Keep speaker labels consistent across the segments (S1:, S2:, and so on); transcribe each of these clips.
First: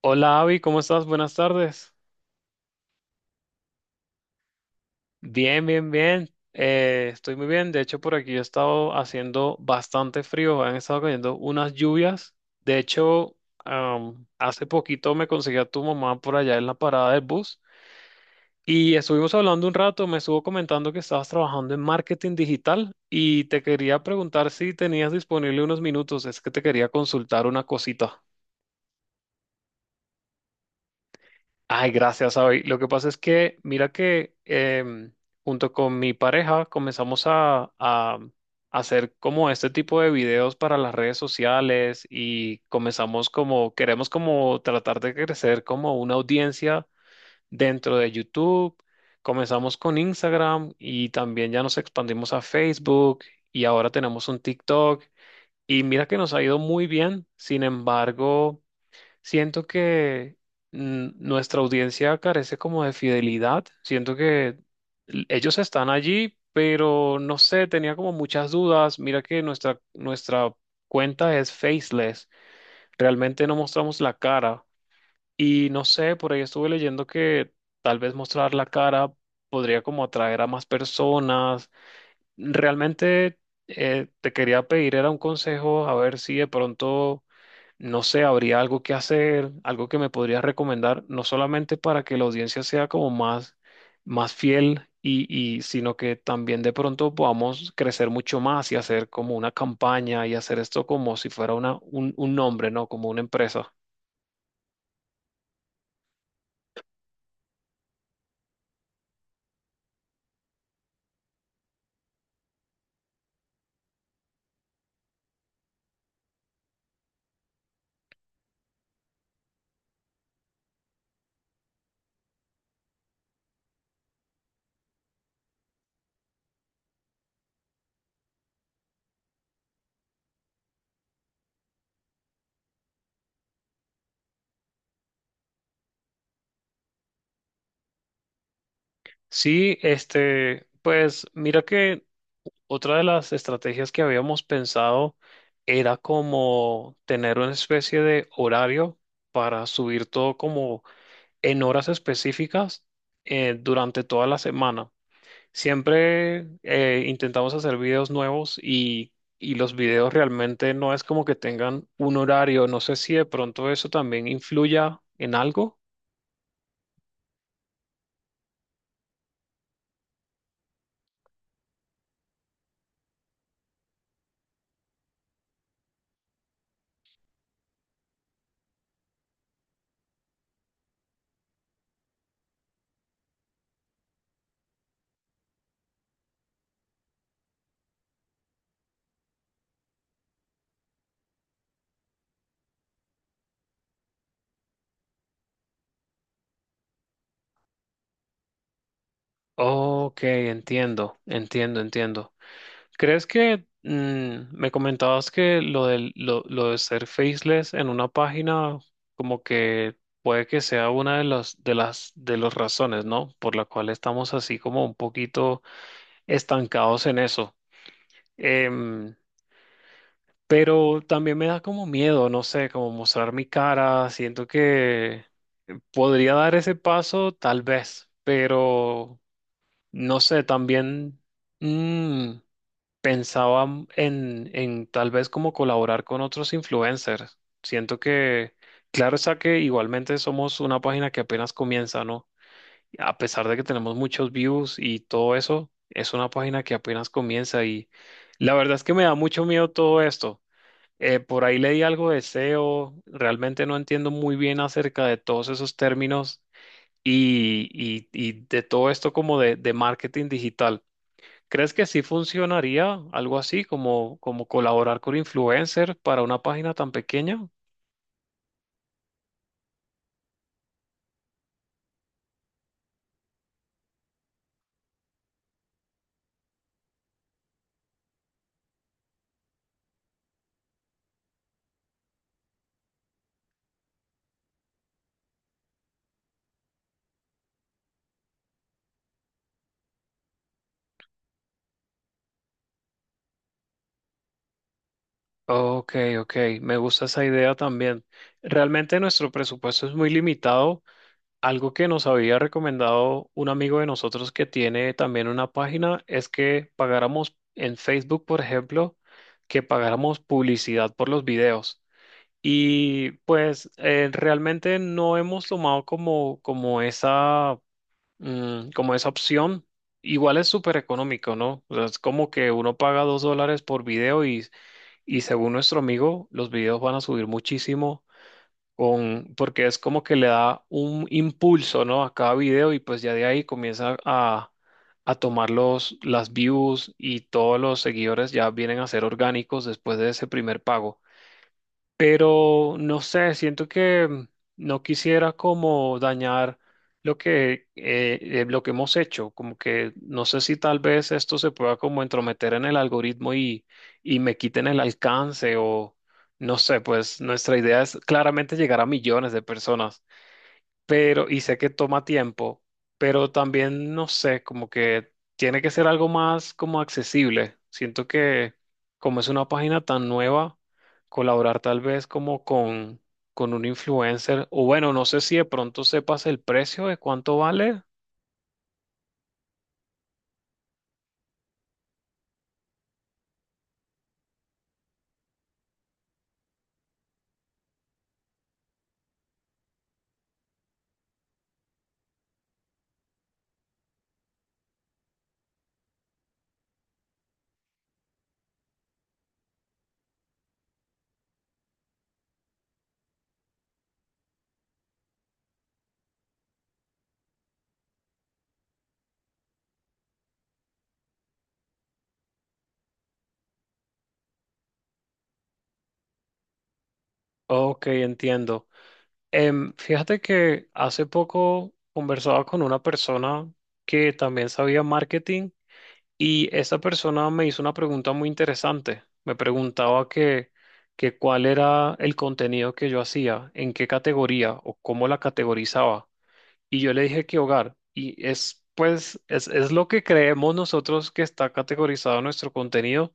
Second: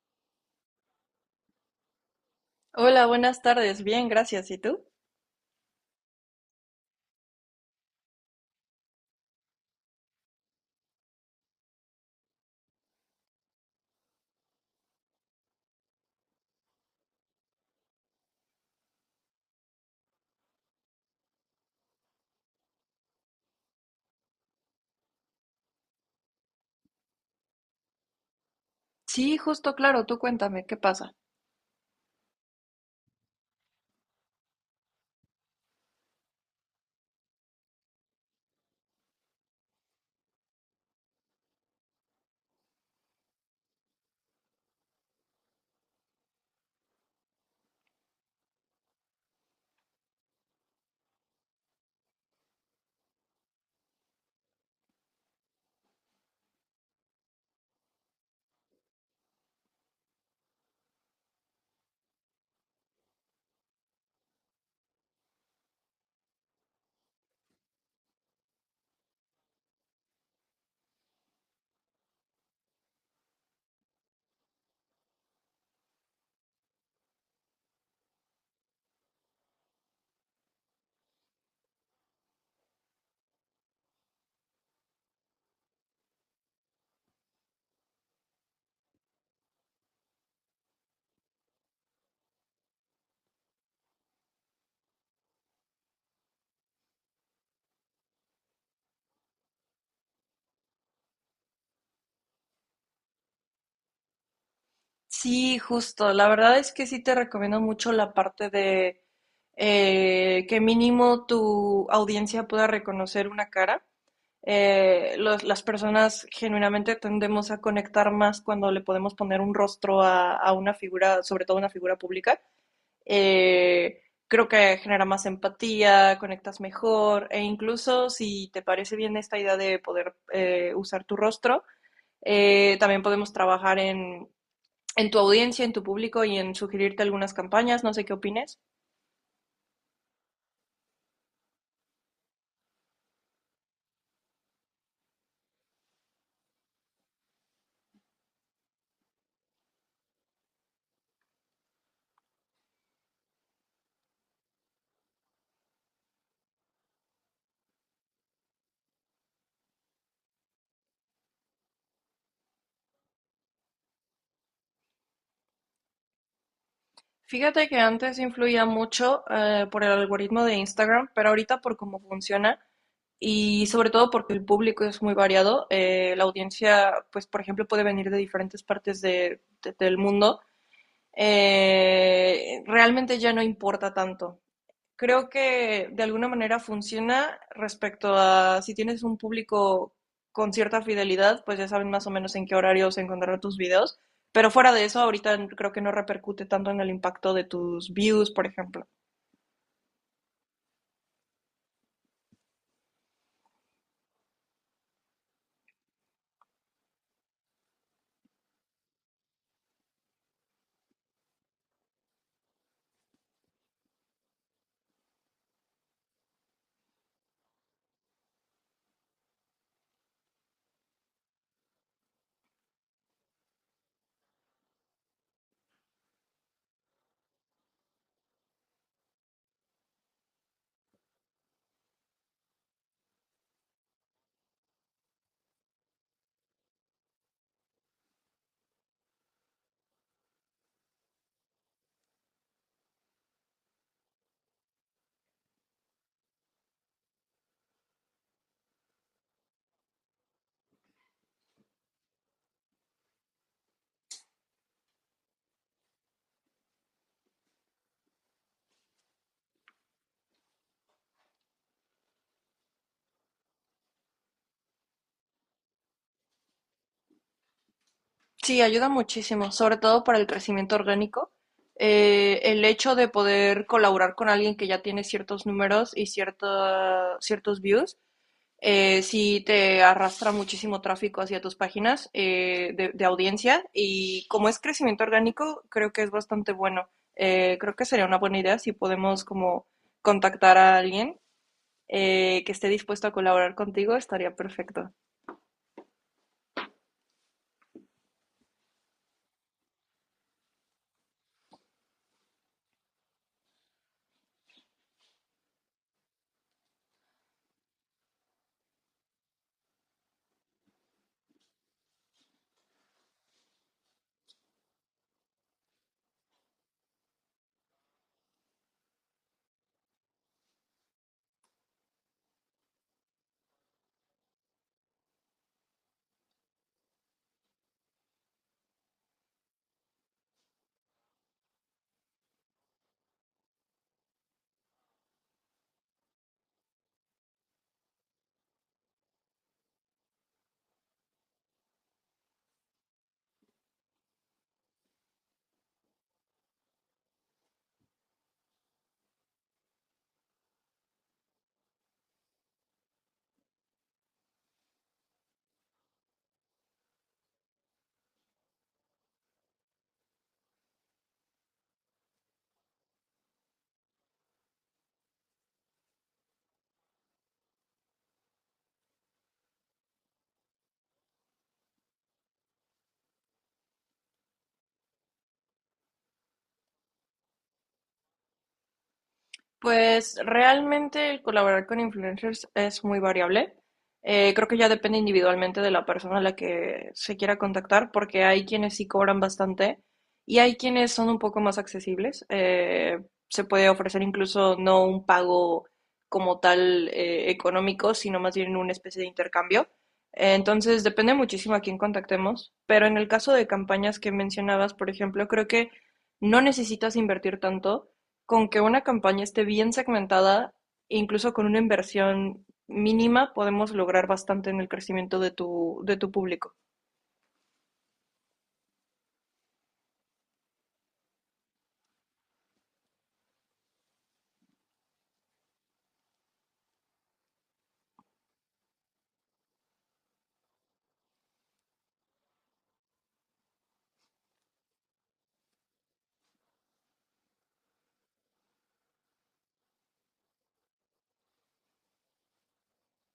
S1: Hola Avi, ¿cómo estás? Buenas tardes.
S2: Hola, buenas tardes. Bien, gracias. ¿Y tú?
S1: Bien, bien, bien. Estoy muy bien. De hecho, por aquí he estado haciendo bastante frío. Han estado cayendo unas lluvias. De hecho, hace poquito me conseguí a tu mamá por allá en la parada del bus y estuvimos hablando un rato. Me estuvo comentando que estabas trabajando en marketing digital y te quería preguntar si tenías disponible unos minutos. Es que te quería consultar una cosita.
S2: Sí, justo, claro, tú cuéntame, ¿qué pasa?
S1: Ay, gracias, Abby. Lo que pasa es que, mira que junto con mi pareja comenzamos a hacer como este tipo de videos para las redes sociales y comenzamos como, queremos como tratar de crecer como una audiencia dentro de YouTube. Comenzamos con Instagram y también ya nos expandimos a Facebook y ahora tenemos un TikTok. Y mira que nos ha ido muy bien. Sin embargo, siento que nuestra audiencia carece como de fidelidad. Siento que ellos están allí, pero no sé, tenía como muchas dudas. Mira que nuestra cuenta es faceless. Realmente no mostramos la cara. Y no sé, por ahí estuve leyendo que tal vez mostrar la cara podría como atraer a más personas. Realmente te quería pedir, era un consejo, a ver si de pronto no sé, habría algo que hacer, algo que me podrías recomendar, no solamente para que la audiencia sea como más, más fiel y sino que también de pronto podamos crecer mucho más y hacer como una campaña y hacer esto como si fuera una, un nombre, ¿no? Como una empresa.
S2: Sí, justo. La verdad es que sí te recomiendo mucho la parte de que mínimo tu audiencia pueda reconocer una cara. Las personas genuinamente tendemos a conectar más cuando le podemos poner un rostro a una figura, sobre todo una figura pública. Eh, Creo que genera más empatía, conectas mejor e incluso si te parece bien esta idea de poder usar tu rostro, también podemos trabajar en tu audiencia, en tu público y en sugerirte algunas campañas, no sé qué opines.
S1: Sí, este, pues mira que otra de las estrategias que habíamos pensado era como tener una especie de horario para subir todo como en horas específicas durante toda la semana. Siempre intentamos hacer videos nuevos y los videos realmente no es como que tengan un horario. No sé si de pronto eso también influya en algo.
S2: Fíjate que antes influía mucho por el algoritmo de Instagram, pero ahorita por cómo funciona y sobre todo porque el público es muy variado, la audiencia, pues por ejemplo, puede venir de diferentes partes del mundo. Eh, realmente ya no importa tanto. Creo que de alguna manera funciona respecto a si tienes un público con cierta fidelidad, pues ya saben más o menos en qué horarios encontrar tus videos. Pero fuera de eso, ahorita creo que no repercute tanto en el impacto de tus views, por ejemplo.
S1: Ok, entiendo, entiendo, entiendo. ¿Crees que me comentabas que lo de lo de ser faceless en una página como que puede que sea una de las de las razones, ¿no? Por la cual estamos así como un poquito estancados en eso. Em, pero también me da como miedo, no sé, como mostrar mi cara. Siento que podría dar ese paso, tal vez, pero no sé, también. mm, Pensaba en tal vez como colaborar con otros influencers. Siento que, claro está que igualmente somos una página que apenas comienza, ¿no? A pesar de que tenemos muchos views y todo eso, es una página que apenas comienza y la verdad es que me da mucho miedo todo esto. Por ahí leí algo de SEO, realmente no entiendo muy bien acerca de todos esos términos y de todo esto como de marketing digital. ¿Crees que sí funcionaría algo así como, como colaborar con influencers para una página tan pequeña?
S2: Sí, ayuda muchísimo, sobre todo para el crecimiento orgánico. El hecho de poder colaborar con alguien que ya tiene ciertos números y ciertos views, sí te arrastra muchísimo tráfico hacia tus páginas de audiencia, y como es crecimiento orgánico, creo que es bastante bueno. Creo que sería una buena idea si podemos como contactar a alguien, que esté dispuesto a colaborar contigo, estaría perfecto.
S1: Ok, ok, me gusta esa idea también. Realmente nuestro presupuesto es muy limitado. Algo que nos había recomendado un amigo de nosotros que tiene también una página es que pagáramos en Facebook, por ejemplo, que pagáramos publicidad por los videos. Y pues realmente no hemos tomado como, como esa como esa opción. Igual es súper económico, ¿no? O sea, es como que uno paga $2 por video y según nuestro amigo, los videos van a subir muchísimo con, porque es como que le da un impulso, ¿no? A cada video y pues ya de ahí comienza a tomar las views y todos los seguidores ya vienen a ser orgánicos después de ese primer pago, pero no sé, siento que no quisiera como dañar lo que hemos hecho, como que no sé si tal vez esto se pueda como entrometer en el algoritmo y me quiten el alcance o no sé, pues nuestra idea es claramente llegar a millones de personas pero, y sé que toma tiempo, pero también, no sé, como que tiene que ser algo más como accesible. Siento que como es una página tan nueva, colaborar tal vez con un influencer, o bueno, no sé si de pronto sepas el precio de cuánto vale.
S2: Pues realmente el colaborar con influencers es muy variable. Creo que ya depende individualmente de la persona a la que se quiera contactar, porque hay quienes sí cobran bastante y hay quienes son un poco más accesibles. Se puede ofrecer incluso no un pago como tal económico, sino más bien una especie de intercambio. Entonces depende muchísimo a quién contactemos, pero en el caso de campañas que mencionabas, por ejemplo, creo que no necesitas invertir tanto; con que una campaña esté bien segmentada, incluso con una inversión mínima, podemos lograr bastante en el crecimiento de de tu público.
S1: Ok, entiendo. Fíjate que hace poco conversaba con una persona que también sabía marketing. Y esa persona me hizo una pregunta muy interesante. Me preguntaba que cuál era el contenido que yo hacía, en qué categoría o cómo la categorizaba. Y yo le dije que hogar. Y es, pues, es lo que creemos nosotros que está categorizado nuestro contenido,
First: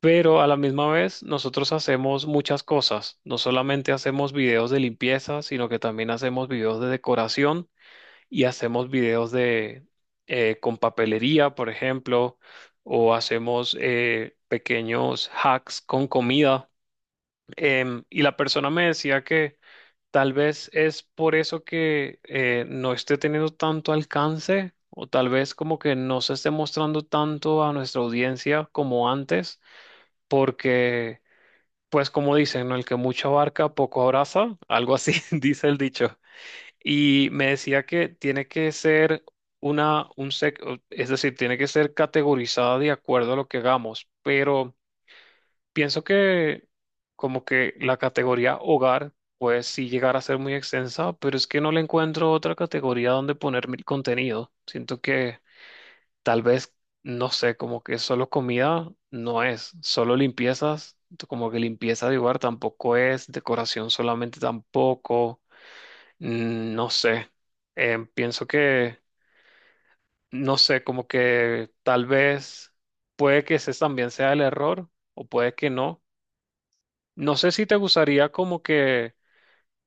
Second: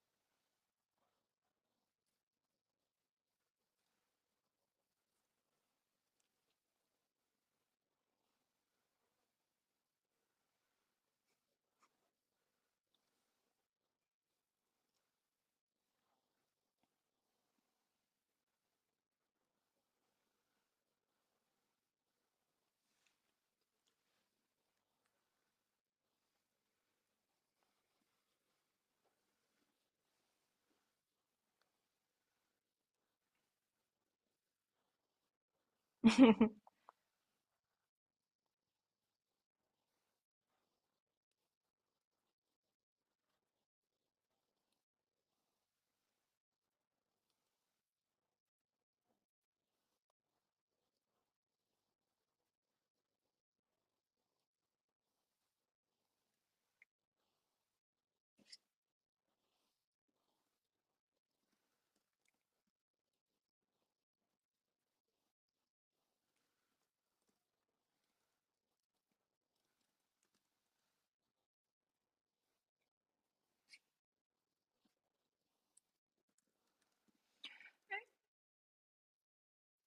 S1: pero a la misma vez nosotros hacemos muchas cosas. No solamente hacemos videos de limpieza, sino que también hacemos videos de decoración y hacemos videos de con papelería, por ejemplo, o hacemos pequeños hacks con comida. Y la persona me decía que tal vez es por eso que no esté teniendo tanto alcance, o tal vez como que no se esté mostrando tanto a nuestra audiencia como antes, porque, pues como dicen, ¿no? El que mucho abarca, poco abraza, algo así dice el dicho. Y me decía que tiene que ser una, es decir, tiene que ser categorizada de acuerdo a lo que hagamos, pero pienso que como que la categoría hogar puede sí llegar a ser muy extensa, pero es que no le encuentro otra categoría donde poner mi contenido. Siento que tal vez, no sé, como que solo comida no es, solo limpiezas, como que limpieza de hogar tampoco es, decoración solamente tampoco. No sé. Pienso que, no sé, como que tal vez puede que ese también sea el error o puede que no. No sé si te gustaría como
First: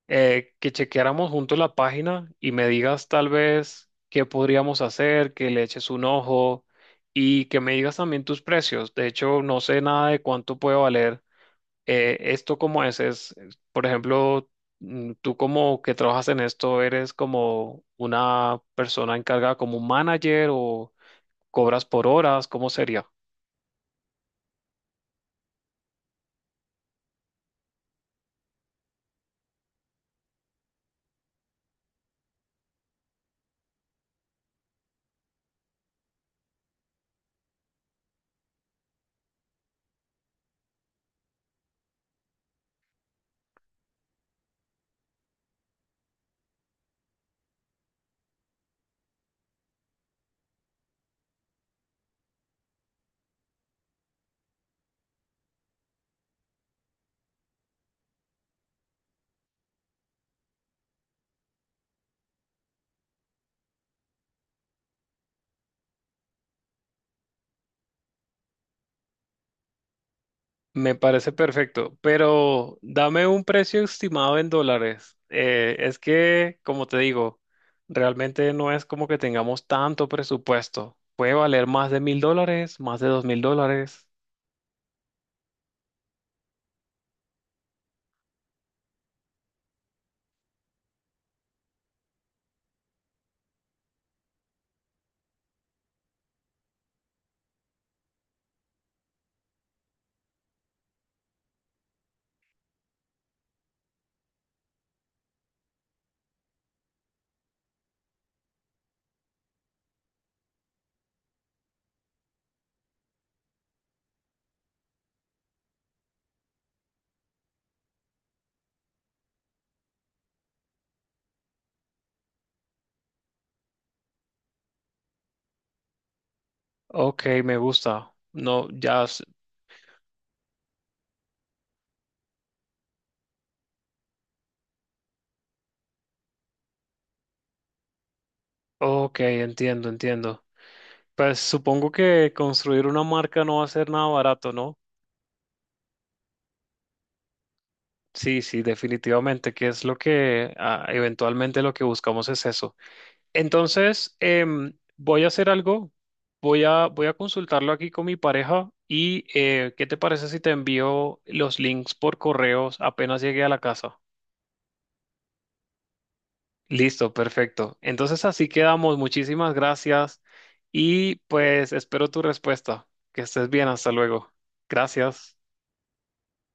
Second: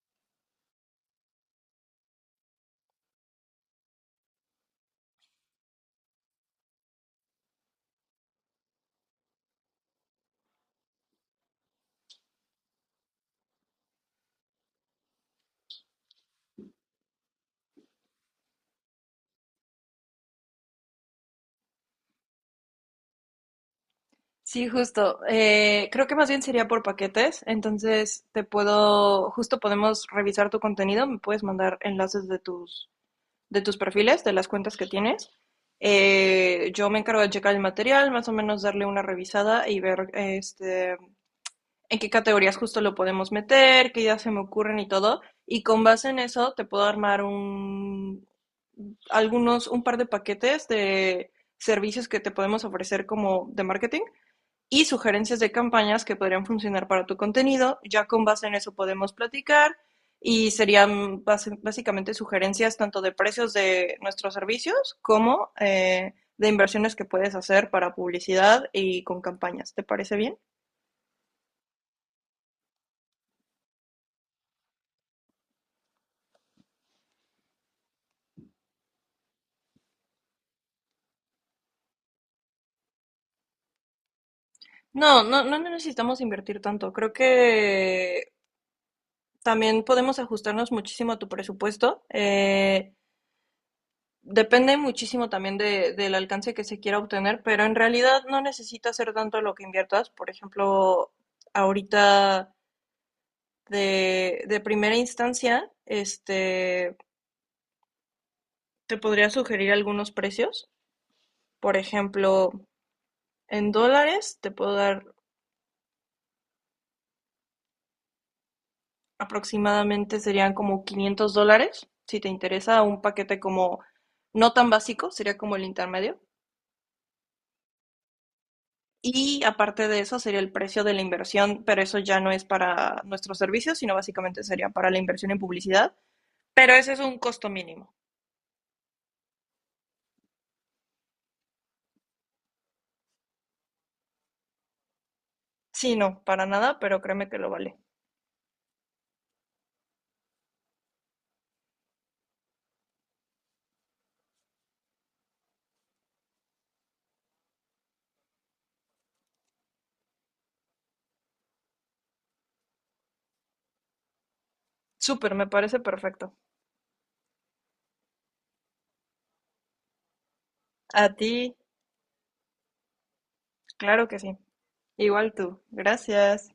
S1: que chequeáramos juntos la página y me digas tal vez qué podríamos hacer, que le eches un ojo y que me digas también tus precios. De hecho, no sé nada de cuánto puede valer esto como es, por ejemplo, tú como que trabajas en esto, eres como una persona encargada como un manager o cobras por horas, ¿cómo sería?
S2: Sí, justo. Creo que más bien sería por paquetes. Entonces, justo podemos revisar tu contenido. Me puedes mandar enlaces de tus perfiles, de las cuentas que tienes. Yo me encargo de checar el material, más o menos darle una revisada y ver este, en qué categorías justo lo podemos meter, qué ideas se me ocurren y todo. Y con base en eso te puedo armar un algunos, un par de paquetes de servicios que te podemos ofrecer como de marketing y sugerencias de campañas que podrían funcionar para tu contenido. Ya con base en eso podemos platicar y serían básicamente sugerencias tanto de precios de nuestros servicios como de inversiones que puedes hacer para publicidad y con campañas. ¿Te parece bien?
S1: Me parece perfecto, pero dame un precio estimado en dólares. Es que, como te digo, realmente no es como que tengamos tanto presupuesto. Puede valer más de $1,000, más de $2,000.
S2: No, no, no necesitamos invertir tanto. Creo que también podemos ajustarnos muchísimo a tu presupuesto. Depende muchísimo también del alcance que se quiera obtener, pero en realidad no necesita ser tanto lo que inviertas. Por ejemplo, ahorita de primera instancia, este, te podría sugerir algunos precios. Por ejemplo, en dólares te puedo dar aproximadamente, serían como $500, si te interesa, un paquete como no tan básico, sería como el intermedio.
S1: Ok, me gusta. No, ya,
S2: Y aparte de eso sería el precio de la inversión, pero eso ya no es para nuestros servicios, sino básicamente sería para la inversión en publicidad. Pero ese es un costo mínimo.
S1: ok, entiendo, entiendo. Pues supongo que construir una marca no va a ser nada barato, ¿no?
S2: Sí, no, para nada, pero créeme que lo vale.
S1: Sí, sí, definitivamente, que es lo que ah, eventualmente lo que buscamos es eso. Entonces, voy a hacer algo, voy a consultarlo aquí con mi pareja y ¿qué te parece si te envío los links por correos apenas llegue a la casa?
S2: Súper, me parece perfecto.
S1: Listo, perfecto. Entonces así quedamos. Muchísimas gracias
S2: A
S1: y
S2: ti,
S1: pues espero tu respuesta. Que estés bien, hasta
S2: claro que
S1: luego.
S2: sí. Igual
S1: Gracias.
S2: tú. Gracias.